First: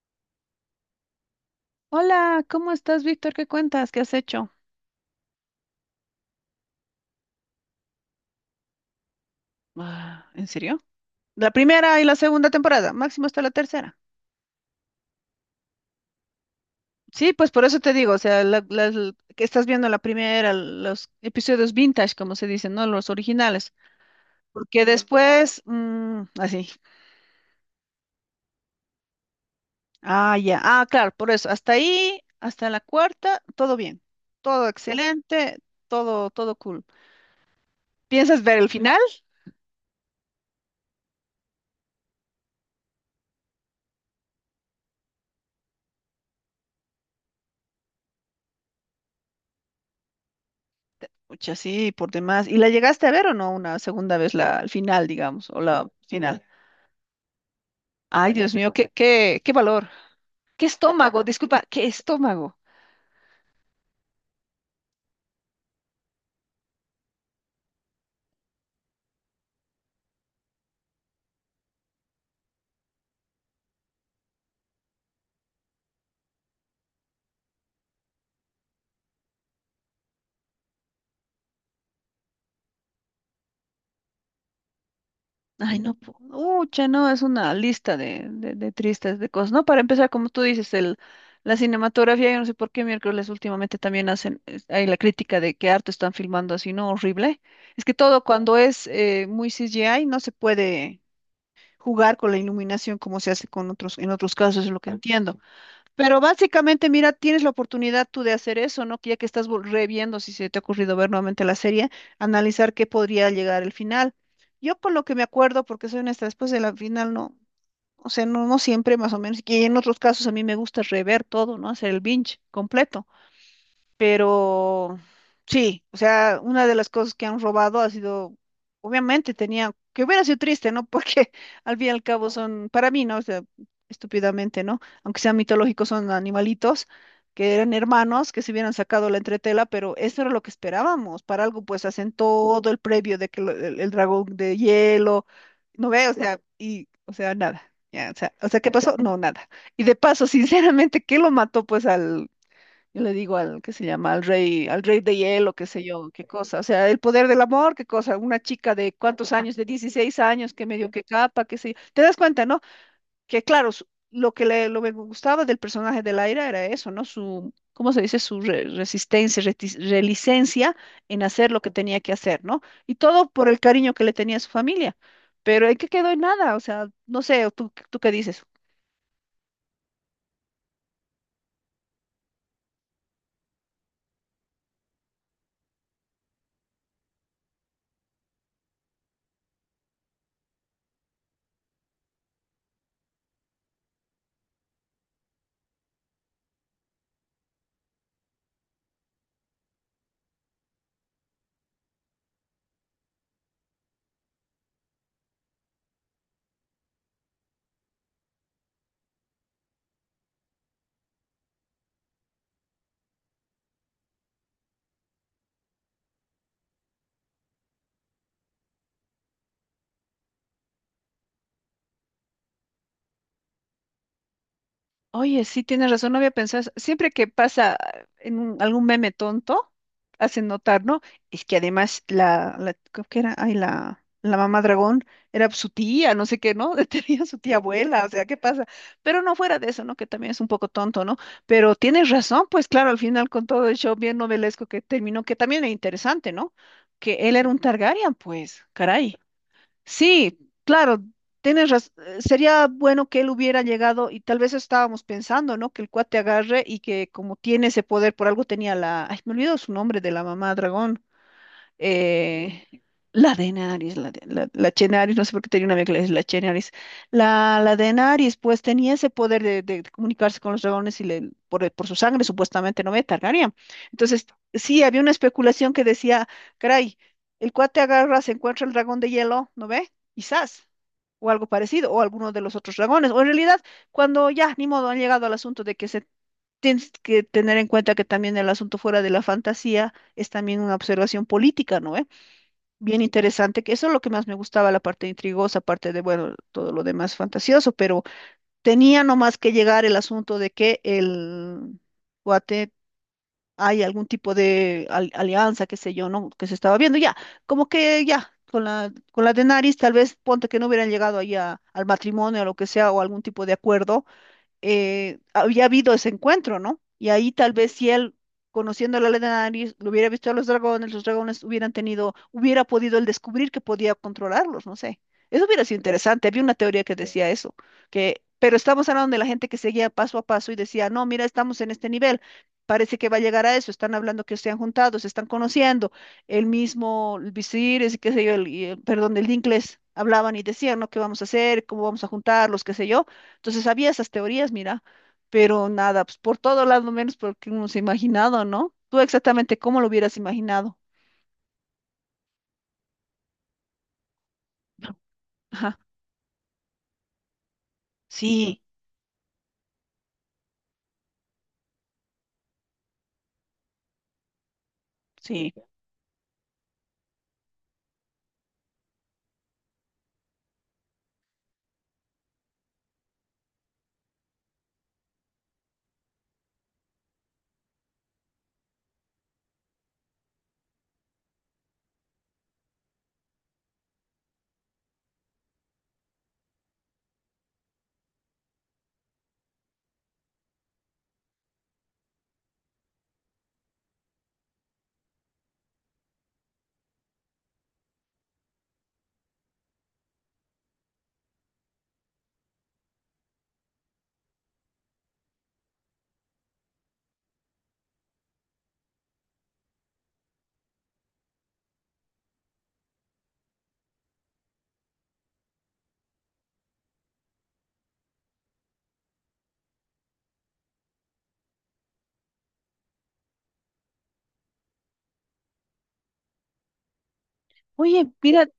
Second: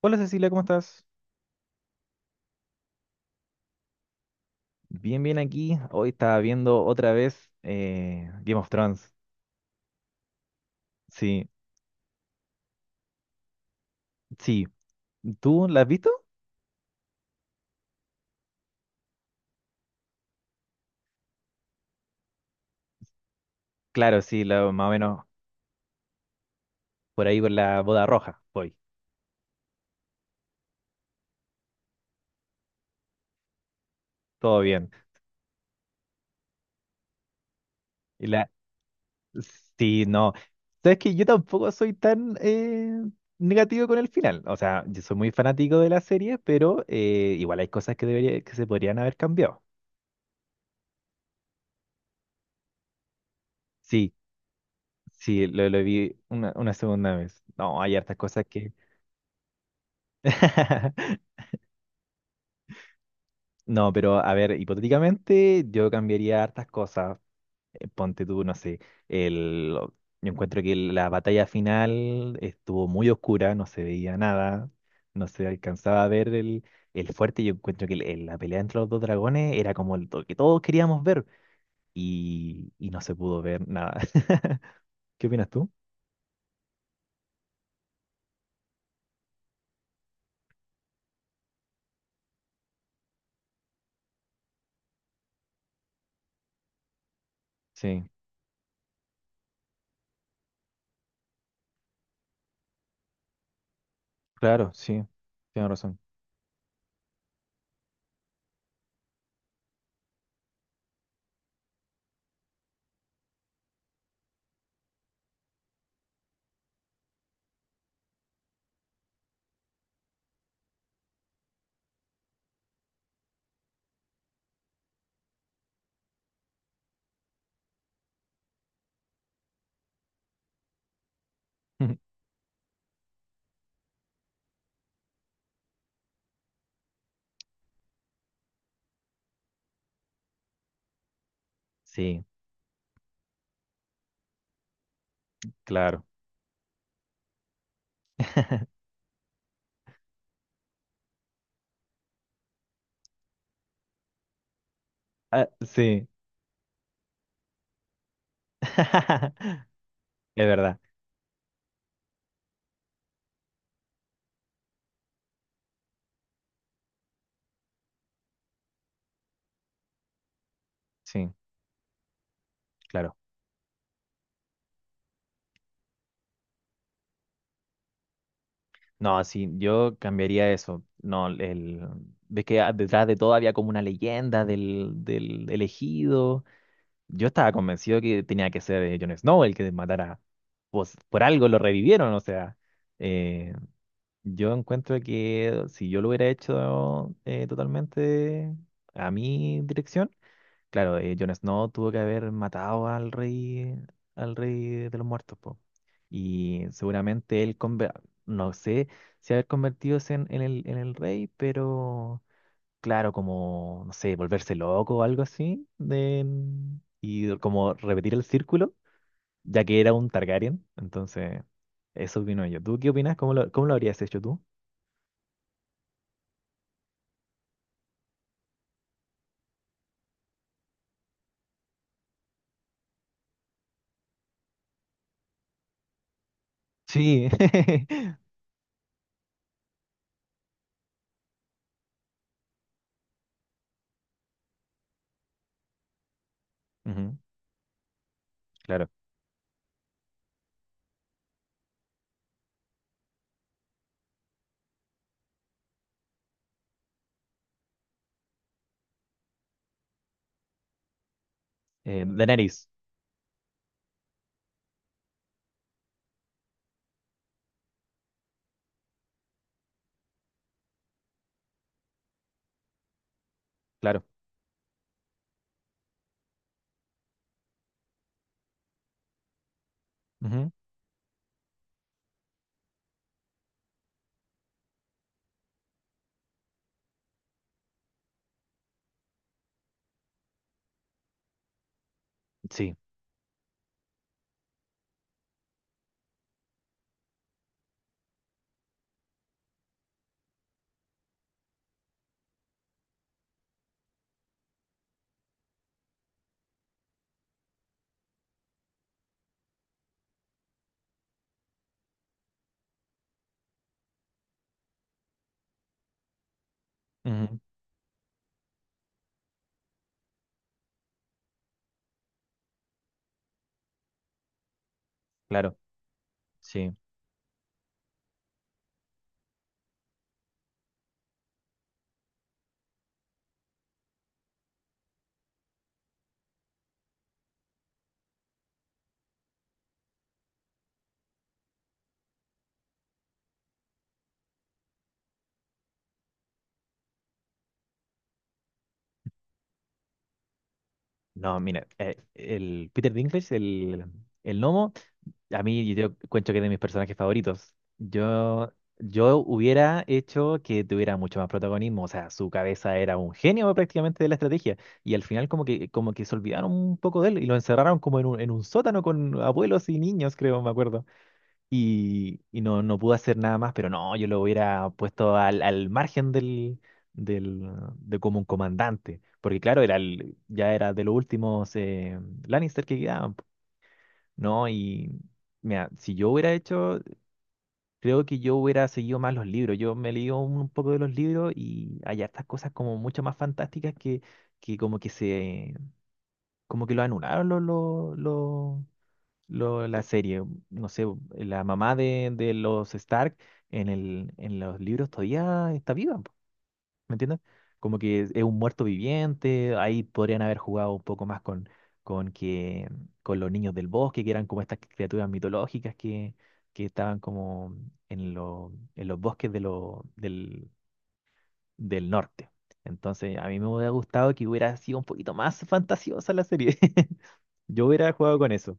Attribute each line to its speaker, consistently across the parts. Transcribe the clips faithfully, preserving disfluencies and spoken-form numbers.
Speaker 1: Hola Cecilia, ¿cómo estás?
Speaker 2: Hola, ¿cómo estás, Víctor? ¿Qué cuentas? ¿Qué has hecho?
Speaker 1: Bien, bien aquí. Hoy estaba viendo otra vez eh, Game of Thrones.
Speaker 2: Ah, ¿en serio?
Speaker 1: Sí,
Speaker 2: La primera y la segunda temporada, máximo hasta la tercera.
Speaker 1: sí. ¿Tú la has visto?
Speaker 2: Sí, pues por eso te digo, o sea, la- las- que estás viendo la primera, los episodios vintage, como se dicen, ¿no? Los originales.
Speaker 1: Claro, sí, la-
Speaker 2: Porque
Speaker 1: más o menos
Speaker 2: después, mm, así.
Speaker 1: por ahí con la boda roja. Voy,
Speaker 2: Ah, ya. Ah, claro, por eso. Hasta ahí, hasta la cuarta, todo bien.
Speaker 1: todo
Speaker 2: Todo
Speaker 1: bien.
Speaker 2: excelente, todo, todo cool.
Speaker 1: Y
Speaker 2: ¿Piensas
Speaker 1: la...
Speaker 2: ver el final?
Speaker 1: Sí, no. Sabes que yo tampoco soy tan eh, negativo con el final. O sea, yo soy muy fanático de la serie, pero eh, igual hay cosas que, debería, que se podrían haber cambiado.
Speaker 2: Pucha, sí, por demás. ¿Y la llegaste a ver o no una
Speaker 1: Sí,
Speaker 2: segunda vez la, el final,
Speaker 1: sí,
Speaker 2: digamos, o
Speaker 1: lo, lo
Speaker 2: la
Speaker 1: vi
Speaker 2: final?
Speaker 1: una, una segunda vez. No, hay hartas
Speaker 2: Ay,
Speaker 1: cosas
Speaker 2: Dios
Speaker 1: que...
Speaker 2: mío, qué, qué, qué valor. ¿Qué estómago? Disculpa, ¿qué estómago?
Speaker 1: No, pero a ver, hipotéticamente yo cambiaría hartas cosas. Eh, Ponte tú, no sé, el, lo- yo encuentro que la batalla final estuvo muy oscura, no se veía nada, no se alcanzaba a ver el, el fuerte. Yo encuentro que el- el- la pelea entre los dos dragones era como el, lo que todos queríamos ver y, y no se pudo ver nada. ¿Qué opinas tú?
Speaker 2: Ay, no, po- ucha, no, es una lista de, de, de tristes, de cosas. No, para empezar, como tú dices, el, la cinematografía, yo no sé por qué miércoles últimamente también hacen, es- hay la crítica de que harto están filmando así, ¿no? Horrible. Es que
Speaker 1: Sí,
Speaker 2: todo cuando es eh, muy C G I no se puede jugar con la iluminación como se hace con otros, en otros casos,
Speaker 1: claro,
Speaker 2: es lo que
Speaker 1: sí,
Speaker 2: entiendo.
Speaker 1: tienes razón.
Speaker 2: Pero básicamente, mira, tienes la oportunidad tú de hacer eso, ¿no? Que ya que estás vol- reviendo, si se te ha ocurrido ver nuevamente la serie, analizar qué podría llegar el final. Yo con lo que me acuerdo, porque soy honesta, después de la final no, o sea, no, no siempre más o menos, y en otros casos a mí me gusta rever todo, ¿no? Hacer el binge completo. Pero sí, o sea, una de las cosas que han robado ha sido, obviamente tenía, que hubiera sido triste, ¿no? Porque al fin y al cabo son, para mí, ¿no? O sea, estúpidamente, ¿no? Aunque sean mitológicos, son animalitos que eran hermanos, que se hubieran sacado la entretela, pero eso era lo que esperábamos. Para algo, pues hacen
Speaker 1: Sí,
Speaker 2: todo el previo de que lo- el, el dragón de hielo, ¿no
Speaker 1: claro.
Speaker 2: ve? O sea, y, o sea, nada. Ya, o sea, o sea, ¿qué pasó? No, nada. Y de paso, sinceramente, ¿qué lo mató pues al, yo le digo al que se llama, al rey, al rey de
Speaker 1: Ah,
Speaker 2: hielo, qué sé
Speaker 1: sí,
Speaker 2: yo, qué cosa. O sea, el poder del amor, qué cosa. Una chica de cuántos años, de dieciséis
Speaker 1: es
Speaker 2: años, que
Speaker 1: verdad.
Speaker 2: medio que capa, qué sé yo. Te das cuenta, ¿no? Que claro, su- lo que le, lo que me gustaba del personaje de Laira era eso, ¿no? Su, ¿cómo se dice? Su re- resistencia, retis- relicencia en
Speaker 1: Sí,
Speaker 2: hacer lo que tenía que hacer, ¿no? Y
Speaker 1: claro.
Speaker 2: todo por el cariño que le tenía a su familia. Pero ¿en qué quedó en nada? O sea, no sé, ¿tú, tú qué dices?
Speaker 1: No, sí, yo cambiaría eso. No, el, ves que a- detrás de todo había como una leyenda del, del elegido. Yo estaba convencido que tenía que ser eh, Jon Snow el que matara. Pues por algo lo revivieron, o sea. eh, yo encuentro que si yo lo hubiera hecho eh, totalmente a mi dirección. Claro, eh, Jon Snow tuvo que haber matado al rey, al rey de los muertos, po. Y seguramente él, conver- no sé si haber convertido en, en el, en el rey, pero claro, como, no sé, volverse loco o algo así, de- y como repetir el círculo, ya que era un Targaryen, entonces eso opino yo. ¿Tú qué opinas? ¿Cómo lo, cómo lo habrías hecho tú?
Speaker 2: Oye, sí, tienes razón, no había pensado eso. Siempre que pasa ah, en un- algún meme tonto, hacen notar, ¿no? Es que además la, la creo que era, ay, la, la mamá dragón era su tía, no sé qué, ¿no? Tenía
Speaker 1: Sí,
Speaker 2: su tía abuela, o sea, ¿qué pasa? Pero no fuera de eso, ¿no? Que también es un poco tonto, ¿no? Pero tienes razón, pues claro, al final con todo el show bien novelesco que terminó, que también era interesante, ¿no? Que
Speaker 1: ujú,
Speaker 2: él era un Targaryen, pues,
Speaker 1: claro.
Speaker 2: caray. Sí, claro, tienes razón. Sería bueno que él hubiera llegado y tal vez estábamos pensando, ¿no? Que el cuate agarre y que como tiene ese poder, por algo tenía la... Ay, me olvido su nombre de la mamá dragón
Speaker 1: Eh,
Speaker 2: eh,
Speaker 1: Daenerys,
Speaker 2: la Denaris, la, de- la, la Chenaris, no sé por qué tenía una amiga que le decía la Chenaris. La, la Denaris, pues tenía ese poder de, de comunicarse con los dragones y le, por, el- por su sangre, supuestamente, no me Targaryen.
Speaker 1: claro.
Speaker 2: Entonces, sí, había una especulación que decía, caray, el cuate agarra, se encuentra el dragón de hielo, ¿no ve?
Speaker 1: Ujú,
Speaker 2: Quizás. O algo parecido, o alguno de los otros dragones. O en realidad, cuando ya, ni modo, han llegado al asunto de que se tienes que tener en cuenta que también el asunto fuera de la fantasía es también una observación política, ¿no? Eh,
Speaker 1: sí,
Speaker 2: bien interesante, que eso es lo que más me gustaba, la parte intrigosa, aparte de, bueno, todo lo demás fantasioso, pero tenía nomás que llegar el asunto de que el guate hay algún tipo de al- alianza, qué sé yo, ¿no? Que se estaba viendo ya, como que ya. Con la, con la de Nariz, tal vez ponte que no hubieran llegado ahí a- al matrimonio o lo que sea, o algún tipo de acuerdo, eh, había habido ese encuentro, ¿no? Y ahí
Speaker 1: ujú,
Speaker 2: tal vez si él, conociendo la ley de nariz, lo hubiera visto a los dragones, los dragones hubieran tenido, hubiera podido él descubrir que podía controlarlos, no sé. Eso
Speaker 1: claro,
Speaker 2: hubiera sido interesante. Había una
Speaker 1: sí.
Speaker 2: teoría que decía eso, que, pero estamos hablando de la gente que seguía paso a paso y decía, no, mira, estamos en este nivel. Parece que va a llegar a eso, están hablando que se han juntado, se están conociendo. El mismo, el visir, es qué sé yo, el, y el- perdón, el Dincles, hablaban y decían, ¿no? ¿Qué vamos a hacer? ¿Cómo vamos a juntarlos? ¿Qué sé yo? Entonces había esas teorías, mira, pero nada, pues por todo lado menos porque uno se ha imaginado, ¿no? Tú exactamente cómo lo hubieras imaginado.
Speaker 1: No, mira, eh, el Peter Dinklage, el, el gnomo, a mí
Speaker 2: Ajá,
Speaker 1: yo cuento que es de mis personajes favoritos. Yo,
Speaker 2: sí,
Speaker 1: yo hubiera hecho que tuviera mucho más protagonismo, o sea, su cabeza era un genio prácticamente de la estrategia, y al final como
Speaker 2: sí.
Speaker 1: que, como que se olvidaron un poco de él y lo encerraron como en un, en un sótano con abuelos y niños, creo, me acuerdo y, y no, no pude hacer nada más, pero no, yo lo hubiera puesto al, al margen del, del, de como un comandante, porque claro, era el- ya era de los últimos eh, Lannister que quedaban, po. ¿No? Y mira, si yo hubiera hecho, creo que yo hubiera seguido más los libros, yo me leí un, un poco de los libros y hay hartas cosas como mucho más fantásticas que, que como que se, como que lo anularon los, los, lo- la serie. No sé, la mamá de, de los Stark en el, en los libros todavía está viva, po, ¿me entiendes? Como que es, es un muerto viviente, ahí podrían haber jugado un poco más con, con que, con los niños del bosque, que eran como estas criaturas mitológicas que, que estaban como en, lo- en los bosques de lo- del, del norte. Entonces, a mí me hubiera gustado que hubiera sido un poquito más fantasiosa la serie. Yo hubiera
Speaker 2: Oye,
Speaker 1: jugado con
Speaker 2: mira,
Speaker 1: eso.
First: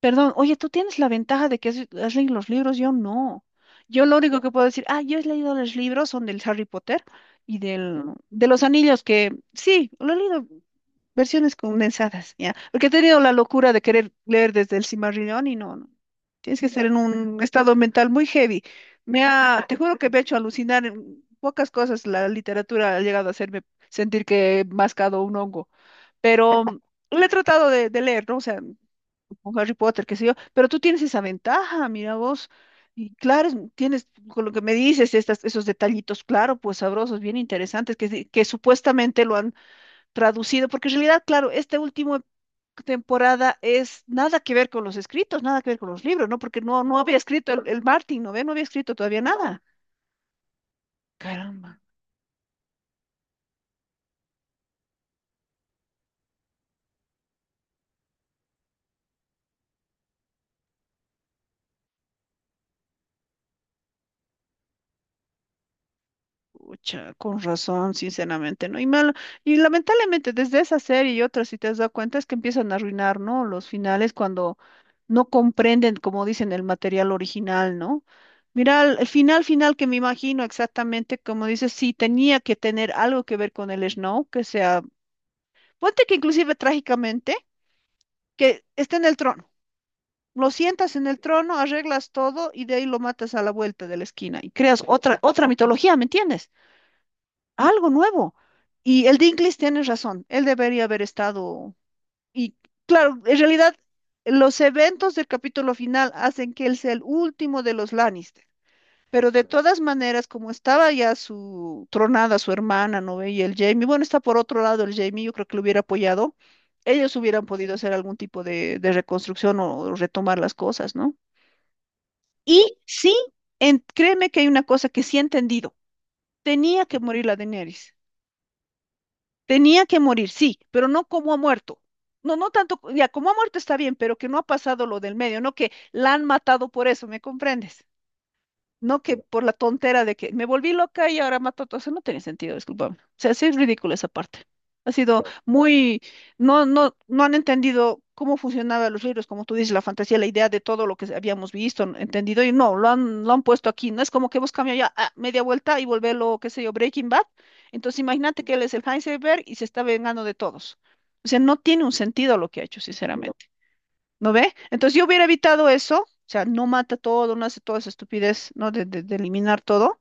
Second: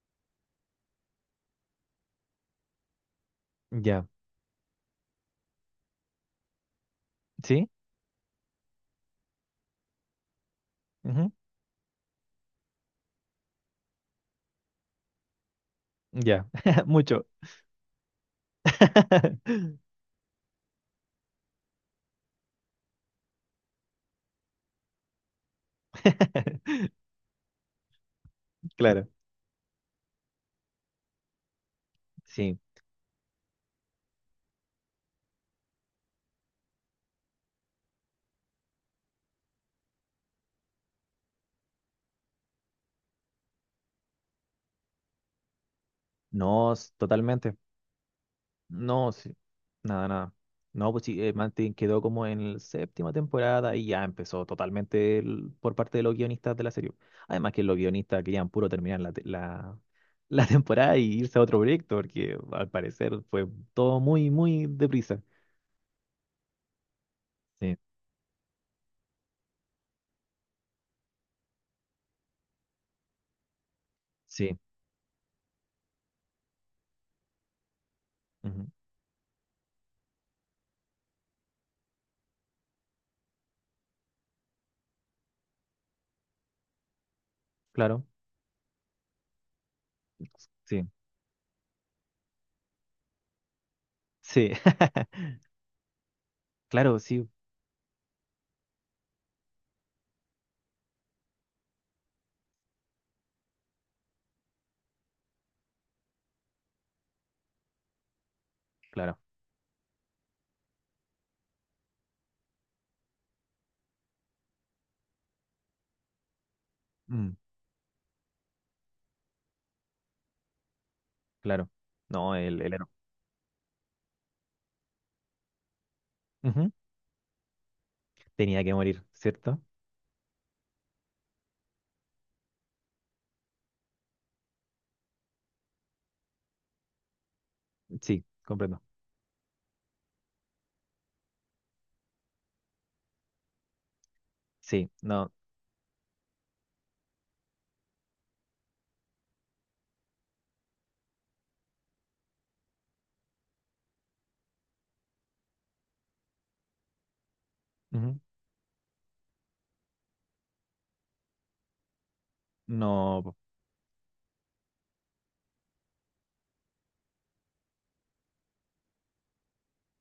Speaker 2: perdón, oye, tú tienes la ventaja de que has, has leído los libros, yo no. Yo
Speaker 1: Ya.
Speaker 2: lo único que puedo decir, ah, yo he leído los libros, son del Harry Potter y
Speaker 1: ¿Sí?
Speaker 2: del, de los anillos, que sí, lo he leído versiones condensadas, ¿ya? Porque he tenido la locura de querer leer desde el Cimarrillón y no, no.
Speaker 1: Ya,
Speaker 2: Tienes que estar en
Speaker 1: mucho.
Speaker 2: un estado mental muy heavy. Me ha, te juro que me ha hecho alucinar en pocas cosas. La literatura ha llegado a hacerme sentir que he mascado un hongo. Pero le he tratado de, de leer, ¿no? O sea,
Speaker 1: Claro,
Speaker 2: con Harry Potter, qué sé yo. Pero tú tienes esa ventaja, mira vos.
Speaker 1: sí.
Speaker 2: Y claro, es- tienes, con lo que me dices, estas, esos detallitos, claro, pues sabrosos, bien interesantes, que, que supuestamente lo han traducido, porque en realidad, claro, esta última temporada es nada que ver con los escritos, nada que ver con los libros, ¿no? Porque
Speaker 1: No,
Speaker 2: no,
Speaker 1: s-
Speaker 2: no había escrito
Speaker 1: totalmente.
Speaker 2: el, el Martin, ¿no ve? No había escrito
Speaker 1: No,
Speaker 2: todavía
Speaker 1: sí.
Speaker 2: nada.
Speaker 1: Nada, nada. No, pues sí, eh, Mantin
Speaker 2: Caramba.
Speaker 1: quedó como en la séptima temporada y ya empezó totalmente el- por parte de los guionistas de la serie. Además que los guionistas querían puro terminar la, te- la, la temporada y irse a otro proyecto, porque al parecer fue todo muy, muy deprisa.
Speaker 2: Pucha, con
Speaker 1: Sí,
Speaker 2: razón, sinceramente, ¿no? Y mal, y lamentablemente desde esa serie y otras, si te has dado cuenta, es que empiezan a arruinar, ¿no? Los finales
Speaker 1: sí.
Speaker 2: cuando no comprenden, como dicen, el material original, ¿no?
Speaker 1: Ujú,
Speaker 2: Mira, el el final final que me imagino exactamente, como dices, sí tenía que tener algo que ver con el Snow, que sea, ponte que inclusive trágicamente
Speaker 1: claro.
Speaker 2: que esté en el trono. Lo
Speaker 1: Sí,
Speaker 2: sientas en el trono, arreglas todo y de ahí lo matas a la vuelta de la esquina y
Speaker 1: sí.
Speaker 2: creas otra, otra mitología, ¿me entiendes?
Speaker 1: Claro, sí,
Speaker 2: Algo nuevo. Y el Dinklage tiene razón, él debería haber estado. Y claro, en realidad los eventos del capítulo final hacen que él sea el último de los Lannister.
Speaker 1: claro.
Speaker 2: Pero de todas maneras, como estaba ya su tronada, su hermana, ¿no? ve? Y el Jamie, bueno, está por otro lado el Jamie, yo creo que lo hubiera apoyado. Ellos
Speaker 1: Mm.
Speaker 2: hubieran podido hacer algún tipo de, de reconstrucción o retomar las cosas, ¿no?
Speaker 1: Claro. No, el, el
Speaker 2: Y
Speaker 1: héroe.
Speaker 2: sí, en- créeme que hay una cosa que sí he entendido.
Speaker 1: Ujú.
Speaker 2: Tenía que morir la Daenerys.
Speaker 1: Tenía que morir, ¿cierto?
Speaker 2: Tenía que morir, sí, pero no como ha muerto. No, no tanto, ya como ha muerto está bien, pero que no ha pasado lo del medio, no que la han matado por eso, ¿me comprendes?
Speaker 1: Sí, comprendo.
Speaker 2: No que por la tontera de que me volví loca y ahora mato a todos. Eso no tiene sentido, discúlpame. O sea, sí es ridículo esa parte.
Speaker 1: Sí,
Speaker 2: Ha sido
Speaker 1: no.
Speaker 2: muy, no, no, no han entendido cómo funcionaban los libros, como tú dices, la fantasía, la idea de todo lo que habíamos visto, ¿no? entendido, y no, lo han, lo han puesto aquí. No es como que hemos cambiado ya ah, media vuelta y volverlo, qué sé yo, Breaking Bad. Entonces
Speaker 1: Ujú.
Speaker 2: imagínate que él es el Heisenberg y se está vengando de todos. O sea, no tiene un sentido lo que ha hecho,
Speaker 1: No, po,
Speaker 2: sinceramente. ¿No ve? Entonces yo hubiera evitado eso, o sea, no mata todo, no hace toda esa estupidez, ¿no? De, de- de eliminar todo,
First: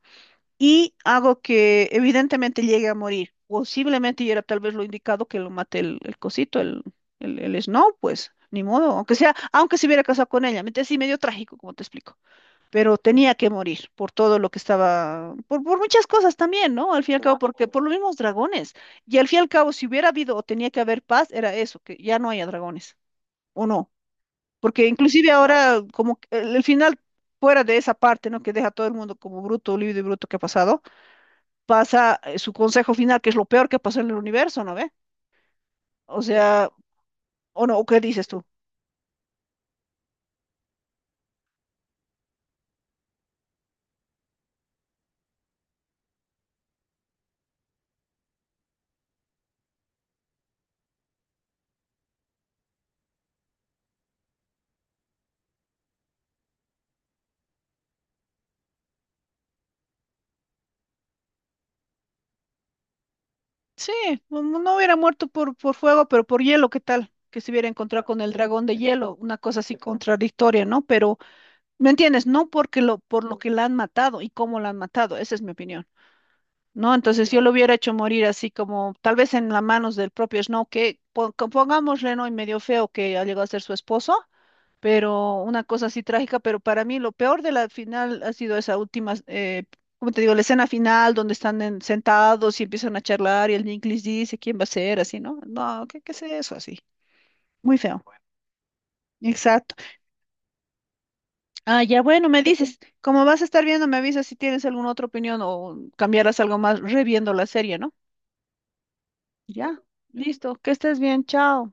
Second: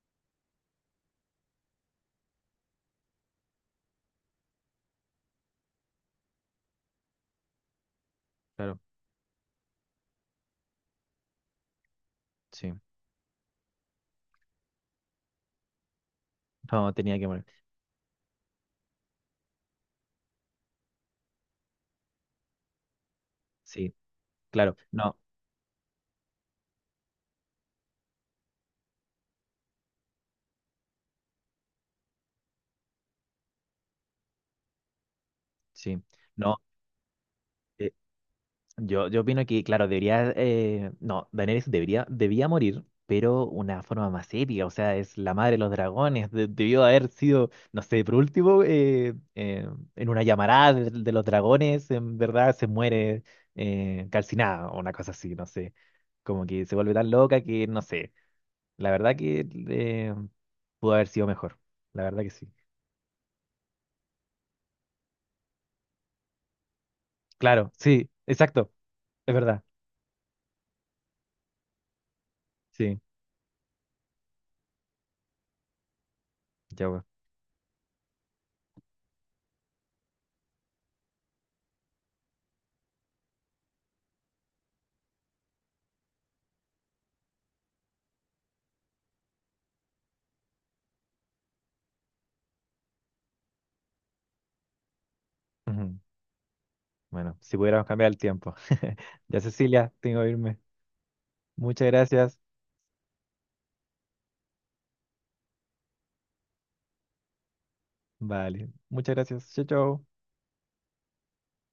Speaker 2: y hago que evidentemente llegue a morir. Posiblemente y era tal vez lo indicado que lo mate el, el cosito, el, el, el Snow, pues, ni
Speaker 1: claro,
Speaker 2: modo, aunque sea, aunque se hubiera casado con ella, mente sí medio trágico, como te explico,
Speaker 1: sí.
Speaker 2: pero tenía que morir por todo lo que estaba, por, por muchas cosas también,
Speaker 1: No,
Speaker 2: ¿no? Al fin y
Speaker 1: tenía
Speaker 2: al
Speaker 1: que
Speaker 2: cabo,
Speaker 1: morir.
Speaker 2: porque por los mismos dragones, y al fin y al cabo, si hubiera habido o tenía que haber paz, era eso, que ya no haya dragones, ¿o no?
Speaker 1: Sí, claro.
Speaker 2: Porque
Speaker 1: No,
Speaker 2: inclusive ahora, como que el, el final fuera de esa parte, ¿no? Que deja a todo el mundo como bruto, libre y bruto que ha pasado, pasa eh, su consejo final, que es lo peor que pasó en el universo, ¿no ve?
Speaker 1: sí.
Speaker 2: O sea,
Speaker 1: No.
Speaker 2: o no, ¿o
Speaker 1: eh,
Speaker 2: qué dices tú?
Speaker 1: Yo, yo opino que, claro, debería, eh, no, Daenerys debería, debía morir, pero una forma más épica, o sea, es la madre de los dragones, de- debió haber sido, no sé, por último, eh, eh, en una llamarada de, de los dragones, en verdad se muere eh, calcinada o una cosa así, no sé, como que se vuelve tan loca que, no sé, la verdad que eh, pudo haber sido mejor, la verdad que sí.
Speaker 2: Sí, no, no- no hubiera muerto por, por fuego, pero por hielo, ¿qué tal? Que se hubiera
Speaker 1: Claro,
Speaker 2: encontrado
Speaker 1: sí,
Speaker 2: con el dragón
Speaker 1: exacto,
Speaker 2: de hielo,
Speaker 1: es
Speaker 2: una cosa
Speaker 1: verdad,
Speaker 2: así contradictoria, ¿no? Pero, ¿me entiendes? No porque lo,
Speaker 1: sí,
Speaker 2: por lo que la han matado y cómo la han matado, esa es mi opinión. ¿No?
Speaker 1: ya,
Speaker 2: Entonces yo lo hubiera hecho morir así como tal vez en las manos del propio Snow, que pon- que pongámosle, ¿no? Y medio feo que ha llegado a ser su esposo, pero una cosa así trágica, pero para mí lo peor de la final ha sido esa última, eh, como te digo, la escena final donde están en- sentados y empiezan a charlar y el Nick les dice quién va a ser, así, ¿no? No,
Speaker 1: bueno.
Speaker 2: ¿qué, qué es eso? Así.
Speaker 1: Bueno, si
Speaker 2: Muy
Speaker 1: pudiéramos
Speaker 2: feo.
Speaker 1: cambiar el tiempo. Ya,
Speaker 2: Exacto.
Speaker 1: Cecilia, tengo que irme.
Speaker 2: Ah,
Speaker 1: Muchas
Speaker 2: ya bueno,
Speaker 1: gracias.
Speaker 2: me dices, como vas a estar viendo, me avisas si tienes alguna otra opinión o cambiarás algo más reviendo la serie, ¿no?
Speaker 1: Vale, muchas gracias. Chau,
Speaker 2: Ya,
Speaker 1: chau.
Speaker 2: listo. Que estés bien. Chao.